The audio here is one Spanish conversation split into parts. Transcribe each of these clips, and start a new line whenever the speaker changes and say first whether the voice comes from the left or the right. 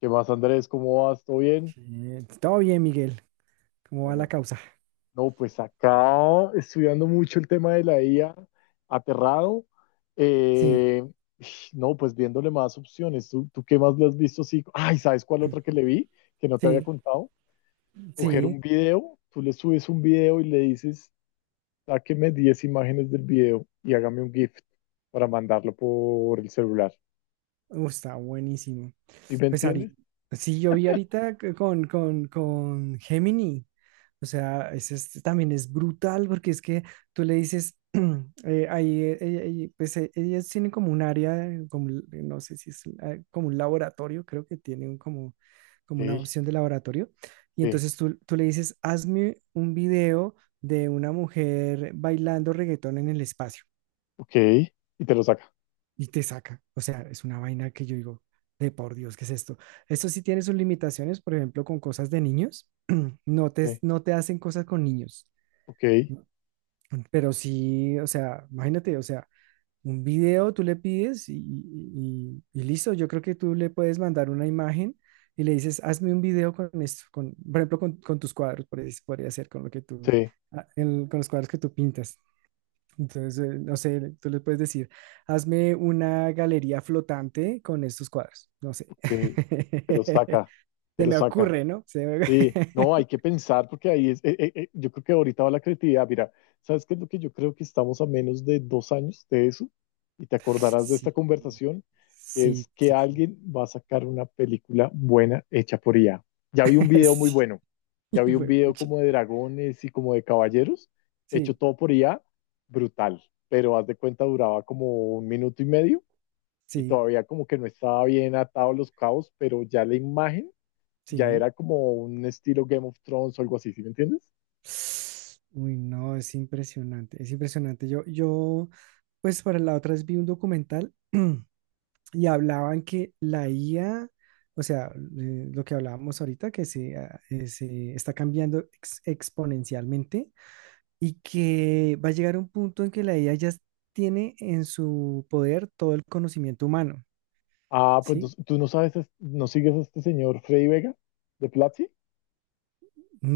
left: ¿Qué más, Andrés? ¿Cómo vas? ¿Todo bien?
right: Todo bien, Miguel. ¿Cómo va la
left: Bueno,
right: causa?
left: no, pues acá estudiando mucho el tema de la IA, aterrado.
right: Sí,
left: Eh, no, pues viéndole más opciones. ¿Tú qué más le has visto? Sí. Ay, ¿sabes cuál otra que le vi? Que no te había
right: sí,
left: contado. Coger un
right: sí.
left: video, tú le subes un video y le dices, sáqueme 10 imágenes del video y hágame un GIF para mandarlo por el celular.
right: Está buenísimo.
left: ¿Sí me
right: Pues
left: entiendes?
right: ahorita, sí, yo vi ahorita con Gemini. O sea, también es brutal porque es que tú le dices, ahí, pues ellas tienen como un área, como, no sé si es como un laboratorio, creo que tienen como una
left: Sí,
right: opción de laboratorio. Y
left: sí,
right: entonces tú le dices, hazme un video de una mujer bailando reggaetón en el espacio
left: ok. Y te lo saca.
right: y te saca. O sea, es una vaina que yo digo, de por Dios, ¿qué es esto? Esto sí tiene sus limitaciones, por ejemplo, con cosas de niños. No te,
left: Sí,
right: no te hacen cosas con niños.
left: ok,
right: Pero sí, o sea, imagínate, o sea, un video tú le pides y listo. Yo creo que tú le puedes mandar una imagen y le dices, hazme un video con esto, con, por ejemplo, con tus cuadros, por ahí podría ser con lo que tú,
left: sí.
right: con los cuadros que tú pintas. Entonces, no sé, tú le puedes decir, hazme una galería flotante con estos cuadros. No sé.
left: Ok, te lo saca, te
right: Se
left: lo
right: me
left: saca.
right: ocurre, ¿no?
left: Sí, no, hay que pensar porque ahí es, yo creo que ahorita va la creatividad. Mira, ¿sabes qué es lo que yo creo que estamos a menos de 2 años de eso? Y te acordarás de esta
right: Sí,
left: conversación,
right: sí,
left: es que
right: sí, sí.
left: alguien va a sacar una película buena hecha por IA. Ya vi un video muy
right: Sí,
left: bueno, ya
right: y
left: vi un
right: fue,
left: video
right: pucha.
left: como de dragones y como de caballeros, hecho
right: Sí,
left: todo por IA, brutal, pero haz de cuenta duraba como un minuto y medio y
right: sí,
left: todavía como que no estaba bien atado los cabos, pero ya la imagen ya
right: sí.
left: era como un estilo Game of Thrones o algo así, ¿sí me entiendes?
right: Uy, no, es impresionante, es impresionante. Pues para la otra vez vi un documental. Y hablaban que la IA, o sea, lo que hablábamos ahorita, se está cambiando exponencialmente y que va a llegar un punto en que la IA ya tiene en su poder todo el conocimiento humano,
left: Ah, pues
right: ¿sí?
left: tú no sabes, no sigues a este señor Freddy Vega de Platzi.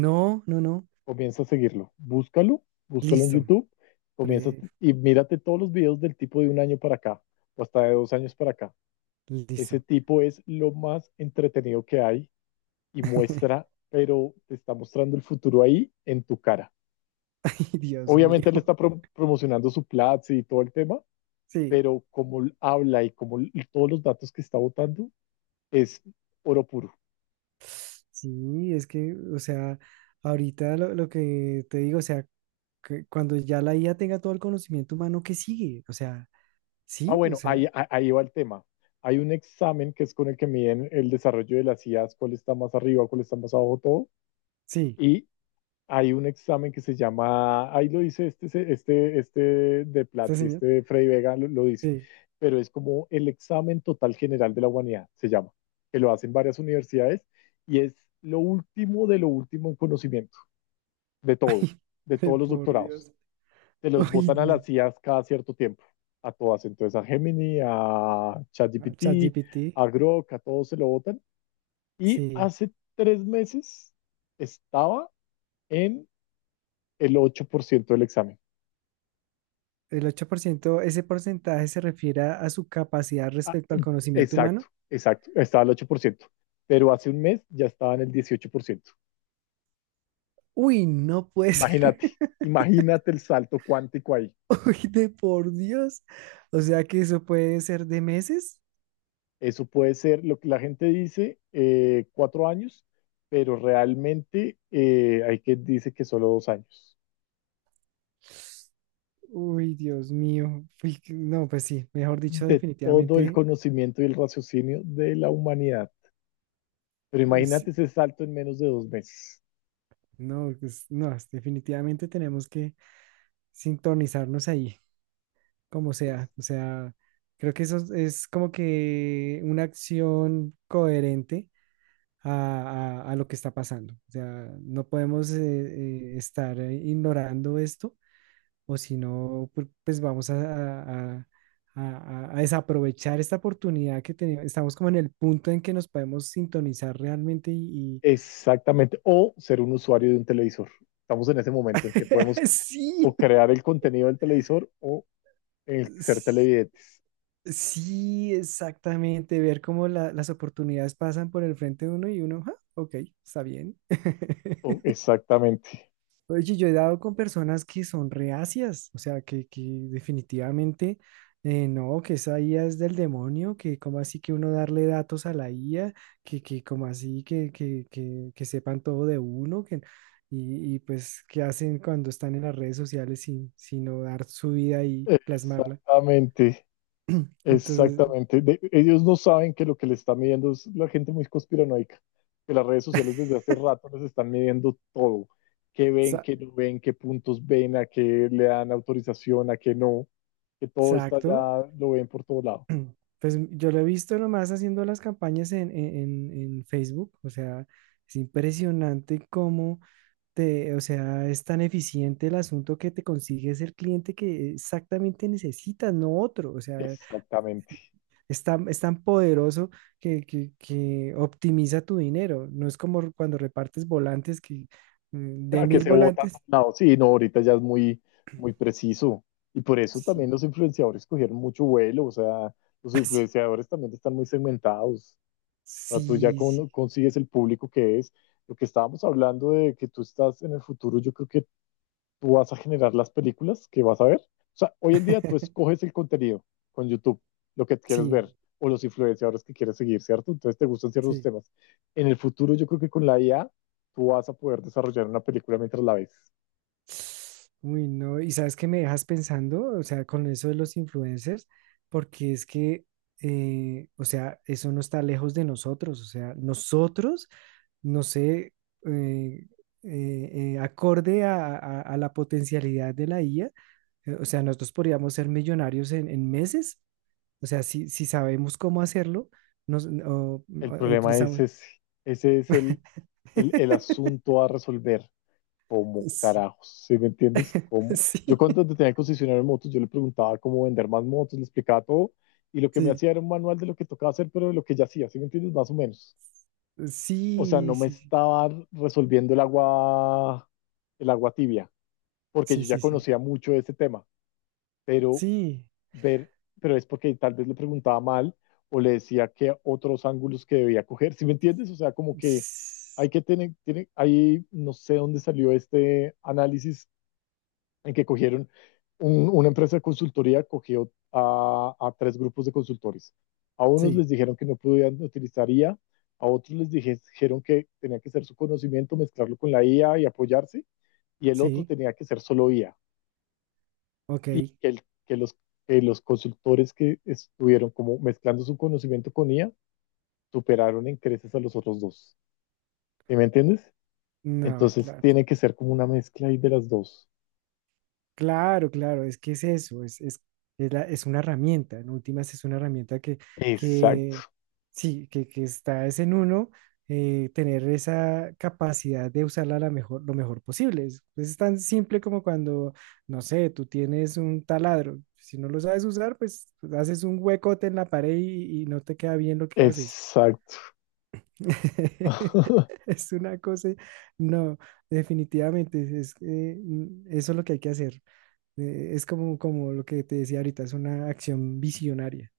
right: No, no, no.
left: Comienza a seguirlo, búscalo, búscalo en
right: Listo.
left: YouTube, comienza a-
right: Fre-
left: y mírate todos los videos del tipo de un año para acá o hasta de 2 años para acá. Ese
right: Listo.
left: tipo es lo más entretenido que hay y muestra, pero te está mostrando el futuro ahí en tu cara.
right: Ay, Dios
left: Obviamente
right: mío.
left: él está promocionando su Platzi y todo el tema,
right: Sí,
left: pero como habla y como todos los datos que está votando es oro puro.
right: sí, es que, o sea, ahorita lo que te digo, o sea, que cuando ya la IA tenga todo el conocimiento humano, ¿qué sigue?
left: Ah,
right: O
left: bueno, ahí,
right: sea,
left: ahí va el tema. Hay un examen que es con el que miden el desarrollo de las IAs, cuál está más arriba, cuál está más abajo, todo.
right: sí,
left: Y hay un examen que se llama, ahí lo dice este, este de
right: este
left: Platzi,
right: señor,
left: este de Freddy Vega lo dice,
right: sí.
left: pero es como el examen total general de la humanidad, se llama, que lo hacen varias universidades y es lo último de lo último en conocimiento, de todo,
right: Ay,
left: de
right: ay,
left: todos los
right: por
left: doctorados.
right: Dios.
left: Te los
right: Uy,
left: botan a las
right: no.
left: CIAs cada cierto tiempo, a todas, entonces a Gemini, a
right: Ah,
left: ChatGPT,
right: ChatGPT,
left: a Grok, a todos se lo botan. Y
right: sí.
left: hace 3 meses estaba en el 8% del examen.
right: El 8%, ese porcentaje se refiere a su capacidad
left: Ah,
right: respecto al conocimiento humano.
left: exacto, exacto. Estaba al 8%, pero hace un mes ya estaba en el 18%.
right: Uy, no puede ser.
left: Imagínate, imagínate el salto cuántico ahí.
right: Uy, de por Dios. O sea que eso puede ser de meses.
left: Eso puede ser lo que la gente dice, 4 años, pero realmente hay quien dice que solo 2 años.
right: Uy, Dios mío. Uy, no, pues sí, mejor dicho,
left: De todo el
right: definitivamente,
left: conocimiento y el raciocinio de la humanidad. Pero
right: pues,
left: imagínate ese salto en menos de 2 meses.
right: no, pues, no, definitivamente tenemos que sintonizarnos ahí, como
left: Pues.
right: sea. O sea, creo que eso es como que una acción coherente a lo que está pasando. O sea, no podemos estar ignorando esto o si no, pues vamos a- a- a desaprovechar esta oportunidad que tenemos. Estamos como en el punto en que nos podemos sintonizar realmente.
left: Exactamente. O ser un usuario de un televisor. Estamos en ese momento en que podemos
right: Sí,
left: o crear el contenido del televisor o el ser
right: s-
left: televidentes.
right: sí, exactamente, ver cómo las oportunidades pasan por el frente de uno y uno, "Ah, ok, está bien".
left: Oh, exactamente.
right: Oye, yo he dado con personas que son reacias, o sea, que definitivamente no, que esa IA es del demonio, que como así que uno darle datos a la IA, que como así que, que sepan todo de uno, que, y pues qué hacen cuando están en las redes sociales sin, sino dar su vida y plasmarla.
left: Exactamente.
right: Entonces,
left: Exactamente. Ellos no saben que lo que les está midiendo es la gente muy conspiranoica. Que las redes sociales desde hace rato les están midiendo todo. Qué ven,
right: sa-
left: qué no ven, qué puntos ven, a qué le dan autorización, a qué no. Que todo está
right: exacto.
left: ya, lo ven por todo lado.
right: Pues yo lo he visto nomás haciendo las campañas en Facebook, o sea, es impresionante cómo o sea, es tan eficiente el asunto que te consigues el cliente que exactamente necesitas, no otro. O sea,
left: Exactamente.
right: es tan poderoso que optimiza tu dinero. No es como cuando repartes volantes que de
left: Ah, que
right: 1.000
left: se vota por
right: volantes,
left: un lado. Sí, no, ahorita ya es muy, muy preciso. Y por eso también
right: sí,
left: los influenciadores cogieron mucho vuelo. O sea, los
right: así.
left: influenciadores también están muy segmentados. O sea, tú ya
right: Sí, sí.
left: consigues el público que es. Lo que estábamos hablando de que tú estás en el futuro, yo creo que tú vas a generar las películas que vas a ver. O sea, hoy en día tú escoges el contenido con YouTube, lo que quieres
right: Sí,
left: ver, o los influenciadores que quieres seguir, ¿cierto? Entonces te gustan ciertos
right: sí.
left: temas. En el futuro, yo creo que con la IA, tú vas a poder desarrollar una película mientras la ves.
right: Uy, no, y sabes que me dejas pensando, o sea, con eso de los influencers, porque es que, o sea, eso no está lejos de nosotros, o sea, nosotros, no sé, eh, eh, acorde a la potencialidad de la IA, o sea, nosotros podríamos ser millonarios en meses, o sea, si sabemos cómo hacerlo,
left: El problema es
right: utilizamos.
left: ese. Ese es el asunto a resolver. Como
right: Sí,
left: carajos, ¿sí me entiendes? Como Yo
right: sí,
left: cuando tenía el concesionario de motos, yo le preguntaba cómo vender más motos, le explicaba todo, y lo que me
right: sí,
left: hacía era un manual de lo que tocaba hacer, pero de lo que ya hacía, ¿sí me entiendes? Más o menos. O sea, no
right: sí,
left: me
right: sí,
left: estaba resolviendo el agua tibia, porque
right: sí,
left: yo ya
right: sí, sí.
left: conocía mucho de este tema, pero
right: Sí.
left: ver, pero es porque tal vez le preguntaba mal o le decía que otros ángulos que debía coger, ¿sí me entiendes? O sea, como que hay
right: s-
left: que tener, tiene, ahí no sé dónde salió este análisis en que cogieron una empresa de consultoría, cogió a tres grupos de consultores. A unos
right: Sí,
left: les dijeron que no podían utilizar IA, a otros les dijeron que tenía que ser su conocimiento, mezclarlo con la IA y apoyarse, y el otro
right: sí.
left: tenía que ser solo IA
right: Ok.
left: y que, que los consultores que estuvieron como mezclando su conocimiento con IA superaron en creces a los otros dos. ¿Sí me entiendes?
right: No,
left: Entonces
right: claro.
left: tiene que ser como una mezcla ahí de las dos.
right: Claro, claro. Es que es eso. Es es una herramienta. En últimas es una herramienta que
left: Exacto,
right: sí, que está es en uno tener esa capacidad de usarla la mejor, lo mejor posible. Pues, es tan simple como cuando, no sé, tú tienes un taladro. Si no lo sabes usar, pues haces un huecote en la pared y no te queda bien lo que haces.
left: exacto.
right: Es una cosa, no, definitivamente, eso es lo que hay que hacer. Es como lo que te decía ahorita, es una acción visionaria.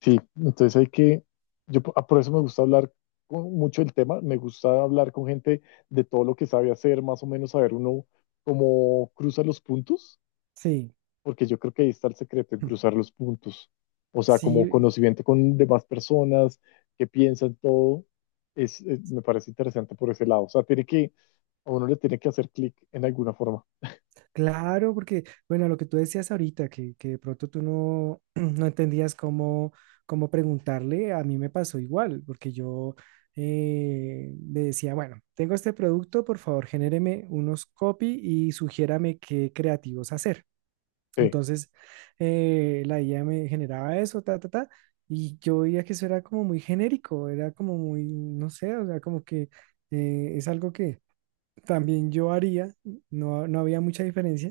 left: Sí, entonces hay que, ah, por eso me gusta hablar mucho el tema, me gusta hablar con gente de todo lo que sabe hacer, más o menos saber uno cómo cruza los puntos
right: Sí,
left: porque yo creo que ahí está el secreto, en
right: mm,
left: cruzar los puntos. O sea, como
right: sí,
left: conocimiento con demás personas que piensan todo, me parece interesante por ese lado. O sea, tiene que, a uno le tiene que hacer clic en alguna forma.
right: claro, porque, bueno, lo que tú decías ahorita, que de pronto tú no, no entendías cómo preguntarle, a mí me pasó igual, porque yo le decía, bueno, tengo este producto, por favor, genéreme unos copy y sugiérame qué creativos hacer.
left: Sí,
right: Entonces, la IA me generaba eso, ta, ta, ta, y yo veía que eso era como muy genérico, era como muy, no sé, o sea, como que es algo que también yo haría, no, no había mucha diferencia.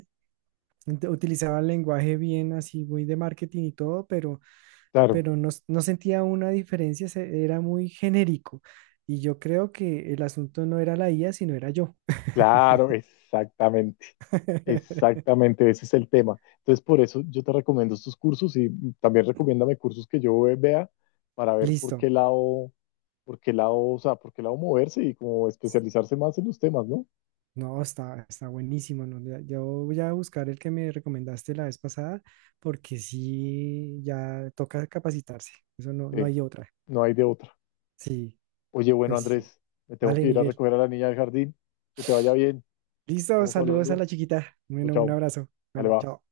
right: Utilizaba el lenguaje bien así, muy de marketing y todo, pero,
left: claro,
right: pero no, no sentía una diferencia, era muy genérico. Y yo creo que el asunto no era la IA, sino era yo.
left: claro, exactamente. Exactamente, ese es el tema. Entonces, por eso yo te recomiendo estos cursos y también recomiéndame cursos que yo vea para ver
right: Listo.
left: por qué lado, o sea, por qué lado moverse y como especializarse más en los temas, ¿no?
right: No, está buenísimo, ¿no? Yo voy a buscar el que me recomendaste la vez pasada, porque sí, ya toca capacitarse. Eso no
left: Sí,
right: hay otra.
left: no hay de otra.
right: Sí,
left: Oye, bueno,
right: pues sí.
left: Andrés, me tengo
right: Vale,
left: que ir a
right: Miguel.
left: recoger a la niña del jardín. Que te vaya bien.
right: Listo,
left: Estamos
right: saludos a
left: hablando.
right: la chiquita.
left: Chao,
right: Bueno, un
left: chao.
right: abrazo.
left: Dale,
right: Bueno, chao.
left: va.